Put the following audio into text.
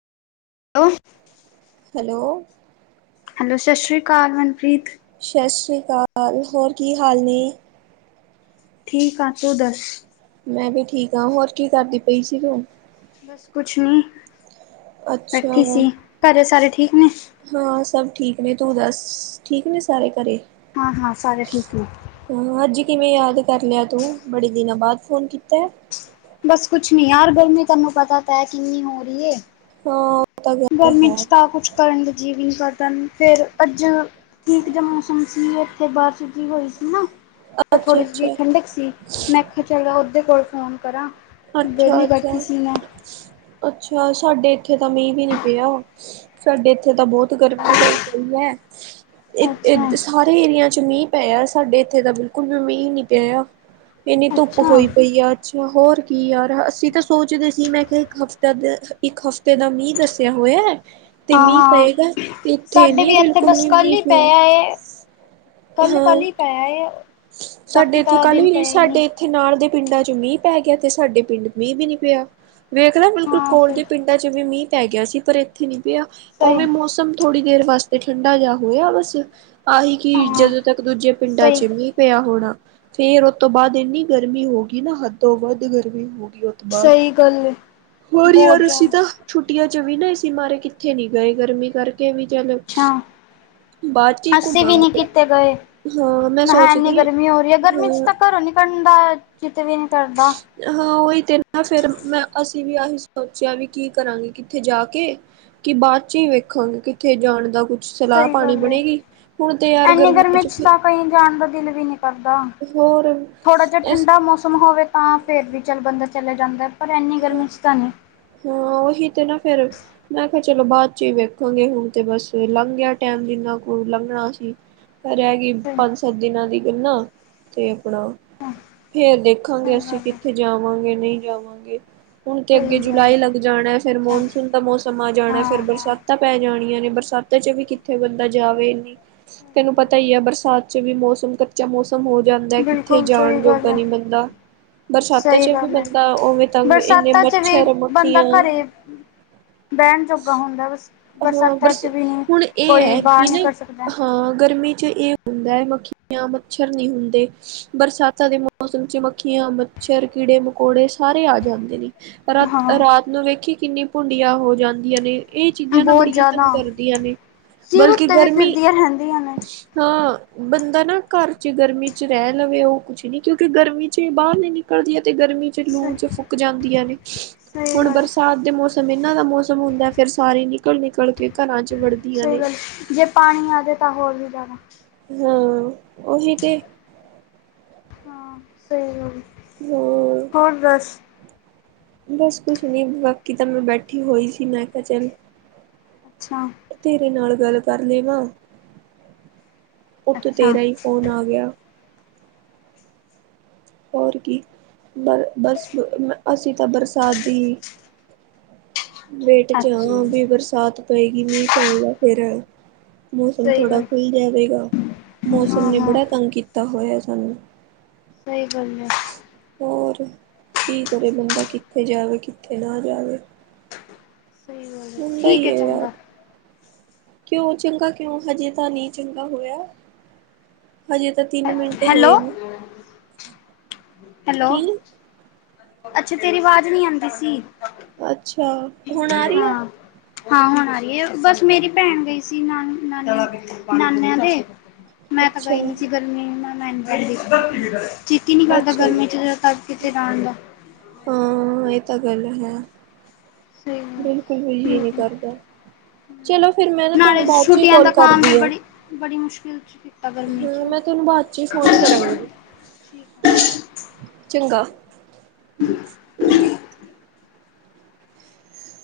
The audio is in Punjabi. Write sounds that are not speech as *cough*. ਆਂਹ। ਹੈਲੋ! ਹੈਲੋ, ਸ਼ਸ਼੍ਰੀ ਕਾਲ ਮਨਪ੍ਰੀਤ। ਸ਼ਸਰੀ ਕਾਲ, ਹੋਰ ਕੀ ਹਾਲ ਨੇ? ਠੀਕ ਆ, ਤੂੰ ਦੱਸ। ਮੈਂ ਵੀ ਠੀਕ ਆ ਹੋਰ ਕੀ ਕਰਦੀ ਪਈ ਸੀ ਤੂ। ਬਸ ਕੁਛ ਨੀ ਅੱਛਾ, ਬੈਠੀ ਸੀ ਕਰੇ ਸਾਰੇ ਠੀਕ ਨੇ। ਹਾਂ ਸਭ ਠੀਕ ਨੇ ਤੂੰ ਦੱਸ ਠੀਕ ਨੇ ਸਾਰੇ ਕਰੇ। ਹਾਂ-ਹਾਂ ਸਾਰੇ ਠੀਕ ਨੇ। ਹ ਅੱਜ ਕਿਵੇਂ ਯਾਦ ਕਰ ਲਿਆ ਤੂੰ ਬੜੇ ਦਿਨਾਂ ਬਾਦ ਫੋਨ ਕੀਤਾ। ਬਸ ਕੁਛ ਨੀ ਯਾਰ ਗਰਮੀ ਤੁਹਾਨੂੰ ਪਤਾ ਤਾ ਐ ਕਿੰਨੀ ਹੋ ਰੀ ਏ। ਹਾਂ। ਤਾਂ ਗੱਲ ਗਰਮੀ ਹੈ, ਚ ਤਾਂ ਕੁਛ ਕਰਨ ਦਾ ਜੀ ਵੀ ਨੀ ਕਰਦਾ ਫੇਰ ਅੱਜ ਠੀਕ ਜਾ ਮੌਸਮ ਸੀ ਇੱਥੇ ਬਾਰਿਸ਼ ਜੀ ਹੋਈ ਸੀ ਨਾ। ਤਾਂ ਥੋੜ੍ਹੀ ਜੀ ਅੱਛਾ-ਅੱਛਾ, ਅੱਛਾ-ਅੱਛਾ। ਠੰਡਕ ਸੀ ਮੈਂ ਚਲ ਓਦੇ ਕੋਲ ਫੋਨ ਕਰਾਂ। ਵੇਲੀ ਬੈਠੀ ਅੱਛਾ, ਸੀ ਮੈਂ। ਅੱਛਾ ਸਾਡੇ ਇੱਥੇ ਤਾਂ ਮੀਂਹ ਵੀ ਨੀ ਪਿਆ। ਸਾਡੇ ਇੱਥੇ ਤਾਂ ਬੋਹਤ ਗਰਮੀ ਹੋਈ ਪਈ ਐ। ਅੱਛਾ ਏ-ਏ ਸਾਰੇ ਏਰੀਆ ਚ ਮੀਂਹ ਪੈਆ ਸਾਡੇ ਇੱਥੇ ਦਾ ਬਿਲਕੁਲ ਵੀ ਮੀਂਹ ਨੀ ਪਿਆ। ਇੰਨੀ ਧੁੱਪ ਅੱਛਾ ਹੋਈ ਪਈ ਆ ਅੱਛਾ ਹੋਰ। ਕੀ ਯਾਰ ਅਸੀਂ ਤਾਂ ਸੋਚਦੇ ਸੀ ਮੈਂ ਕਿਆ ਇੱਕ ਹਫਤਾ ਦੇ ਇੱਕ ਹਫ਼ਤੇ ਦਾ ਮੀਂਹ ਦੱਸਿਆ ਹੋਇਆ। ਤੇ ਮੀਂਹ ਹਾਂ-ਹਾਂ ਪਏਗਾ ਇੱਥੇ ਸਾਡੇ ਨੀ ਵੀ ਇੱਥੇ ਬਿਲਕੁਲ ਬਸ ਵੀ ਕੱਲ ਮੀਂਹ ਈ ਪਿਆ ਪਏਆ ਏ। ਹਾਂ ਕੱਲ-ਕੱਲ ਈ ਪੈਆ ਏ। ਸਾਡੇ ਇੱਥੇ ਕੱਲ ਵੀ ਨੀ ਸਾਡੇ ਇਥੇ ਨਾਲ ਦੇ ਪਿੰਡਾਂ ਚ ਮੀਂਹ ਪੈ ਗਿਆ ਤੇ ਸਾਡੇ ਪਿੰਡ ਮੀਂਹ ਵੀ ਨੀ ਪਿਆ ਵੇਖਦਾ ਬਿਲਕੁਲ ਹਾਂ ਕੋਲ ਫਿਰ ਦੇ ਪਿੰਡ ਚ ਮੀਂਹ ਪੈ ਗਿਆ ਸੀ ਪਰ ਏਥੇ ਨੀ ਪਿਆ ਸਹੀ ਉਵੇਂ ਮੌਸਮ ਥੋੜ੍ਹੀ ਦੇਰ ਵਾਸਤੇ ਠੰਡਾ ਜਾ ਹੋਇਆ ਬਸ ਆਹੀ ਕਿ ਹਾਂ ਜਦੋਂ ਤੱਕ ਦੂਜੇ ਪਿੰਡਾਂ ਚ ਸਹੀ ਮੀਂਹ ਪਿਆ ਹੋਣਾ ਫੇਰ ਓਤੋਂ ਬਾਦ ਇੰਨੀ ਗਰਮੀ ਹੋ ਗਈ ਨਾ ਹੱਦੋ ਵੱਧ ਗਰਮੀ ਹੋ ਗਈ। ਬਾ ਸਹੀ ਗੱਲ ਹੈ ਹੋਰ ਹੀ ਯਾਰ ਬਹੁਤ ਰ ਅਸੀਂ ਜ਼ਿਆਦਾ ਤਾ ਛੁੱਟੀਆ ਚ ਵੀ ਨਾ ਇਸੀ ਮਾਰੇ ਕਿੱਥੇ ਨੀ ਗਏ ਗਰਮੀ ਕਰ ਵੀ ਚਲ ਅੱਛਾ ਬਾਦ ਚ ਈ ਅਸੀਂ ਵੀ ਨਹੀਂ ਘੁੰਮਾਂਗੇ ਕਿਤੇ ਗਏ ਹਾਂ ਮੈਂ ਕਿਹਾ ਸੋਚ ਇੰਨੀ ਗਰਮੀ ਹੋ ਰਹੀ ਐ, ਗਰਮੀ ਚ ਤਾਂ ਕਰੋਂ ਨੀ ਨਿਕਲ ਦਾ ਚਿਤ ਵੀ ਨੀ ਕਰਦਾ। ਹਾਂ ਓਹੀ ਤੇ ਨਾ ਫੇਰ ਮੈਂ ਅਸੀਂ ਵੀ ਆਹੀ ਸੋਚਿਆ ਵੀ ਕੀ ਕਰਾਂਗੇ ਕਿੱਥੇ ਜਾ ਕੇ। ਕਿ ਬਾਦ ਚ ਹੀ ਵੇਖਾਂਗੇ ਕਿੱਥੇ ਜਾਣ ਦਾ ਕੁ ਸਈ ਗੱਲ ਏ, ਐੰਨੀ ਗਰਮੀ ਚ ਤਾਂ ਕਈ ਜਾਣ ਦਾ ਦਿਲ ਵੀ ਨੀ ਕਰਦਾ। ਹੋਰ ਥੋੜਾ ਜਾ ਇਸ ਠੰਡਾ ਮੌਸਮ ਹੋਵੇ ਤਾਂ ਫੇਰ ਵੀ ਚੱਲ ਬੰਦਾ ਚਲੇ ਜਾਂਦਾ ਪਰ ਇੰਨੀ ਗਰਮੀ ਚ ਤਾਂ ਨੀ। ਹਾਂ ਉਹੀ ਤੇ ਨਾ ਫੇਰ ਮੈਂ ਕਿਆ ਚਲੋ ਬਾਅਦ ਚ ਵੇਖੋਗੇ ਹੁਣ ਤੇ ਬਸ ਲੰਘ ਗਿਆ ਟੈਮ ਜਿਨਾ ਕੂ ਲੰਘਣਾ ਸੀ। *unintelligible* ਸਹੀ ਪੰਜ-ਸੱਤ ਦਿਨਾਂ ਦੀ ਗੱਲਾ ਤੇ ਆਪਣਾ ਫੇਰ ਦੇਖਾਂਗੇ ਸਹੀ ਅਸੀਂ ਗੱਲ ਹੈ ਕਿੱਥੇ ਜਾਵਾਂਗੇ ਨਈ ਜਾਵਾਂਗੇ ਹੁਣ ਤੇ ਅੱਗੇ ਸਹੀ ਗੱਲ ਜੁਲਾਈ ਹੈ ਲੱਗ ਜਾਣਾ ਫੇਰ ਅੱਛਾ ਮੌਨਸੂਨ ਦਾ ਮੌਸਮ ਆ ਜਾਣਾ ਫੇਰ ਹਾਂ ਹਾਂ ਬਰਸਾਤਾਂ ਪੈ ਜਾਣੀਆਂ ਨੇ ਬਰਸਾਤਾਂ ਚ ਵੀ ਕਿ ਥੇ ਬੰਦਾ ਜਾਵੇ ਨੀ ਸਹੀ ਤੈਨੂੰ ਗੱਲ ਹੈ ਪਤਾ ਈ ਐ ਬਰਸਾਤ ਚ ਵੀ ਮੌਸਮ ਕੱਚਾ ਮੌਸ ਖਤਮ ਹੋ ਜਾਂਦਾ ਕਿੱਥੇ ਬਿਲਕੁਲ ਸਹੀ ਜਾਣ ਗੱਲ ਜੋਗਾ ਹੈ ਨੀ ਬੰਦਾ ਬਰਸਾਤਾਂ ਸਹੀ ਚ ਵੀ ਗੱਲ ਹੈ ਬੰਦਾ ਉਵੇਂ ਤੰਗ ਇੰਨੇ ਬਰਸਾਤਾਂ ਚ ਵੀ ਮੱਛਰ ਬੰਦਾ ਮੱਖੀਆਂ ਖਰੇ ਬੇਨ ਜੋਗਾ ਹੁੰਦਾ ਬਸ। ਹਾਂ ਬਰਸਾਤਾਂ ਬਸ ਚ ਵੀ ਨਹੀਂ ਹੁਣ ਏ ਕੋਈ ਐ ਬਾਹਰ ਵੀ ਨਹੀਂ ਨਈ ਕਰ ਸਕਦਾ ਹਾਂ ਗਰਮੀ ਚ ਏ ਹੁੰਦਾ ਐ ਮੱਖੀਆਂ, ਮੱਛਰ ਨੀ ਹੁੰਦੇ। ਬਰਸਾਤਾਂ ਦੇ ਮੌਸਮ ਚ ਮੱਖੀਆਂ, ਮੱਛਰ ਕੀੜੇ, ਮਕੌੜੇ ਸਾਰੇ ਆ ਜਾਂਦੇ ਨੇ। ਹਾਂ ਰਾਤ-ਰਾਤ ਨੂੰ ਵੇਖੀ ਕਿੰਨੀ ਭੁੰਡੀਆਂ ਹੋ ਜਾਂਦੀਆਂ ਨੇ ਏ ਚੀਜ਼ਾਂ ਨਾ ਬਹੁਤ ਬੜੀਆਂ ਜ਼ਿਆਦਾ ਤੰਗ ਕਰਦੀਆਂ ਨੇ ਸਿਰ ਬਲਕਿ ਉੱਤੇ ਵੀ ਗਰਮੀ ਫਿਰਦੀਆਂ ਰਹਿੰਦੀਆਂ ਨੇ ਹਾਂ ਬੰਦਾ ਨਾ ਘਰ 'ਚ ਗਰਮੀ 'ਚ ਰੈ ਲਵੇ ਓ ਕੁਛ ਨੀ ਕਿਉਂਕਿ ਗਰਮੀ 'ਚ ਬਾਰ ਨੀ ਨਿਕਲਦੀ ਤੇ ਗਰਮੀ ਸ ਲੂ 'ਚ ਫੁਕ ਜਾਂਦੀਆਂ ਨੇ ਸਹੀ ਹੁਣ ਗੱਲ ਬਰਸਾਤ ਦੇ ਮੌਸਮ ਇਨਾਂ ਦਾ ਮੌਸਮ ਹੁੰਦਾ ਫਿਰ ਸਾਰੇ ਨਿਕਲ-ਨਿਕਲ ਕੇ ਘਰਾਂ 'ਚ ਵੜ ਸਈ ਗੱਲ ਏ ਜੇ ਪਾਣੀ ਆ ਜੇ ਤਾਂ ਹੋਰ ਵੀ ਜਾਦਾ ਹਾਂ ਓਹੀ ਤੇ ਹਾਂ ਸਈ ਗੱਲ ਹੋਰ ਹੋਰ ਦੱਸ। ਬਸ ਕੁਛ ਨੀ ਬਾਕੀ ਤਾਂ ਮੈਂ ਬੈਠੀ ਹੋਈ ਸੀ ਮੈਂ ਕਿਆ ਚੱਲ ਅੱਛਾ ਤੇਰੇ ਨਾਲ ਗੱਲ ਕਰ ਲੇਵਾਂ ਉੱਤੋਂ ਅੱਛਾ ਤੇਰਾ ਈ ਫੋਨ ਆ ਗਿਆ। ਹੋਰ ਕੀ ਬ-ਬਸ ਬ-ਅ-ਅਸੀ ਤਾਂ ਬਰਸਾਤ ਦੀ ਵੇਟ 'ਚ ਅੱਛਾ ਹਾਂ ਵੀ ਬਰਸਾਤ ਪਏਗੀ ਮੀਂਹ ਪਏਗਾ ਫਿਰ ਮੌਸਮ ਸਹੀ ਥੋੜ੍ਹਾ ਗੱਲ ਖੁੱਲ ਜਾਵੇਗਾ ਮੌਸਮ ਹਾਂ ਨੇ ਹਾਂ ਬੜਾ ਤੰਗ ਕੀਤਾ ਹੋਇਆ ਸਾਨੂੰ ਸਈ ਗੱਲ ਐ। ਹੋਰ ਕੀ ਕਰੇ ਬੰਦਾ ਕਿੱਥੇ ਜਾਵੇ ਕਿੱਥੇ ਨਾ ਜਾਵੇ। ਸਈ ਗੱਲ ਐ ਹੁੰਦਾ ਠੀਕ ਹੀ ਏ ਹੈ ਯਾਰ ਚੰਗਾ ਕਿਉਂ ਚੰਗਾ ਕਿਉਂ ਹਜੇ ਤਾਂ ਨਈ ਚੰਗਾ ਹੋਇਆ। ਹਜੇ ਤਾਂ ਤਿੰਨ ਮਿੰਟ ਹੋਏ ਹੈਲੋ ਨੇ। ਹੈਲੋ ਕੀ ਅੱਛਾ ਤੇਰੀ ਵਾਜ਼ ਨੀ ਆਂਦੀ ਸੀ। ਅੱਛਾ ਹੁਣ ਆ ਰਹੀ ਹੈ ਹਾਂ-ਹਾਂ ਹੁਣ ਆ ਰੀ ਏ ਬਸ ਮੇਰੀ ਭੈਣ ਗਈ ਸ ਸੀ ਨਾਨ-ਨਾਨੀ-ਨਾਨਿਆਂ ਦੇ ਮੈਂ ਤਾਂ ਅੱਛਾ ਗਈ ਨੀ ਜੀ ਗਰਮੀ ਏ ਨਾ ਮੈਂ-ਮੈਂ ਨੀ ਜਾਂਦੀ ਚਿੱਤ ਈ ਨੀ ਕਰਦਾ ਅੱਛਾ ਗਰਮੀ 'ਚ ਜਦੋਂ ਤਕ ਕਿਥੇ ਜਾਣ ਦਾ ਹਾਂ ਏ ਤਾਂ ਗੱਲ ਹੈ। ਸਹੀ ਬਿਲਕੁਲ ਵੀ ਜੀ ਨਈ ਬਿਲਕੁਲ ਕਰਦਾ ਚਲੋ ਫਿਰ ਮੈਂ ਨਾ ਨਾਲੇ ਤਾਨੂੰ ਬਾਦ 'ਚ ਈ ਛੁੱਟੀਆਂ ਦਾ ਕਾੱਲ ਕੰਮ ਵੀ ਕਰਦੀ ਆਂ। ਬੜੀ ਬੜੀ ਮੁਸ਼ਕਿਲ 'ਚ ਕੀਤਾ ਗਰਮੀ ਹੂੰ ਚ ਮੈਂ ਤਾਨੂੰ ਬਾਦ 'ਚ ਈ ਫੋਨ ਕਰਾਂਗੀ ਠੀਕ ਆ। ਚੰਗਾ *inaudible*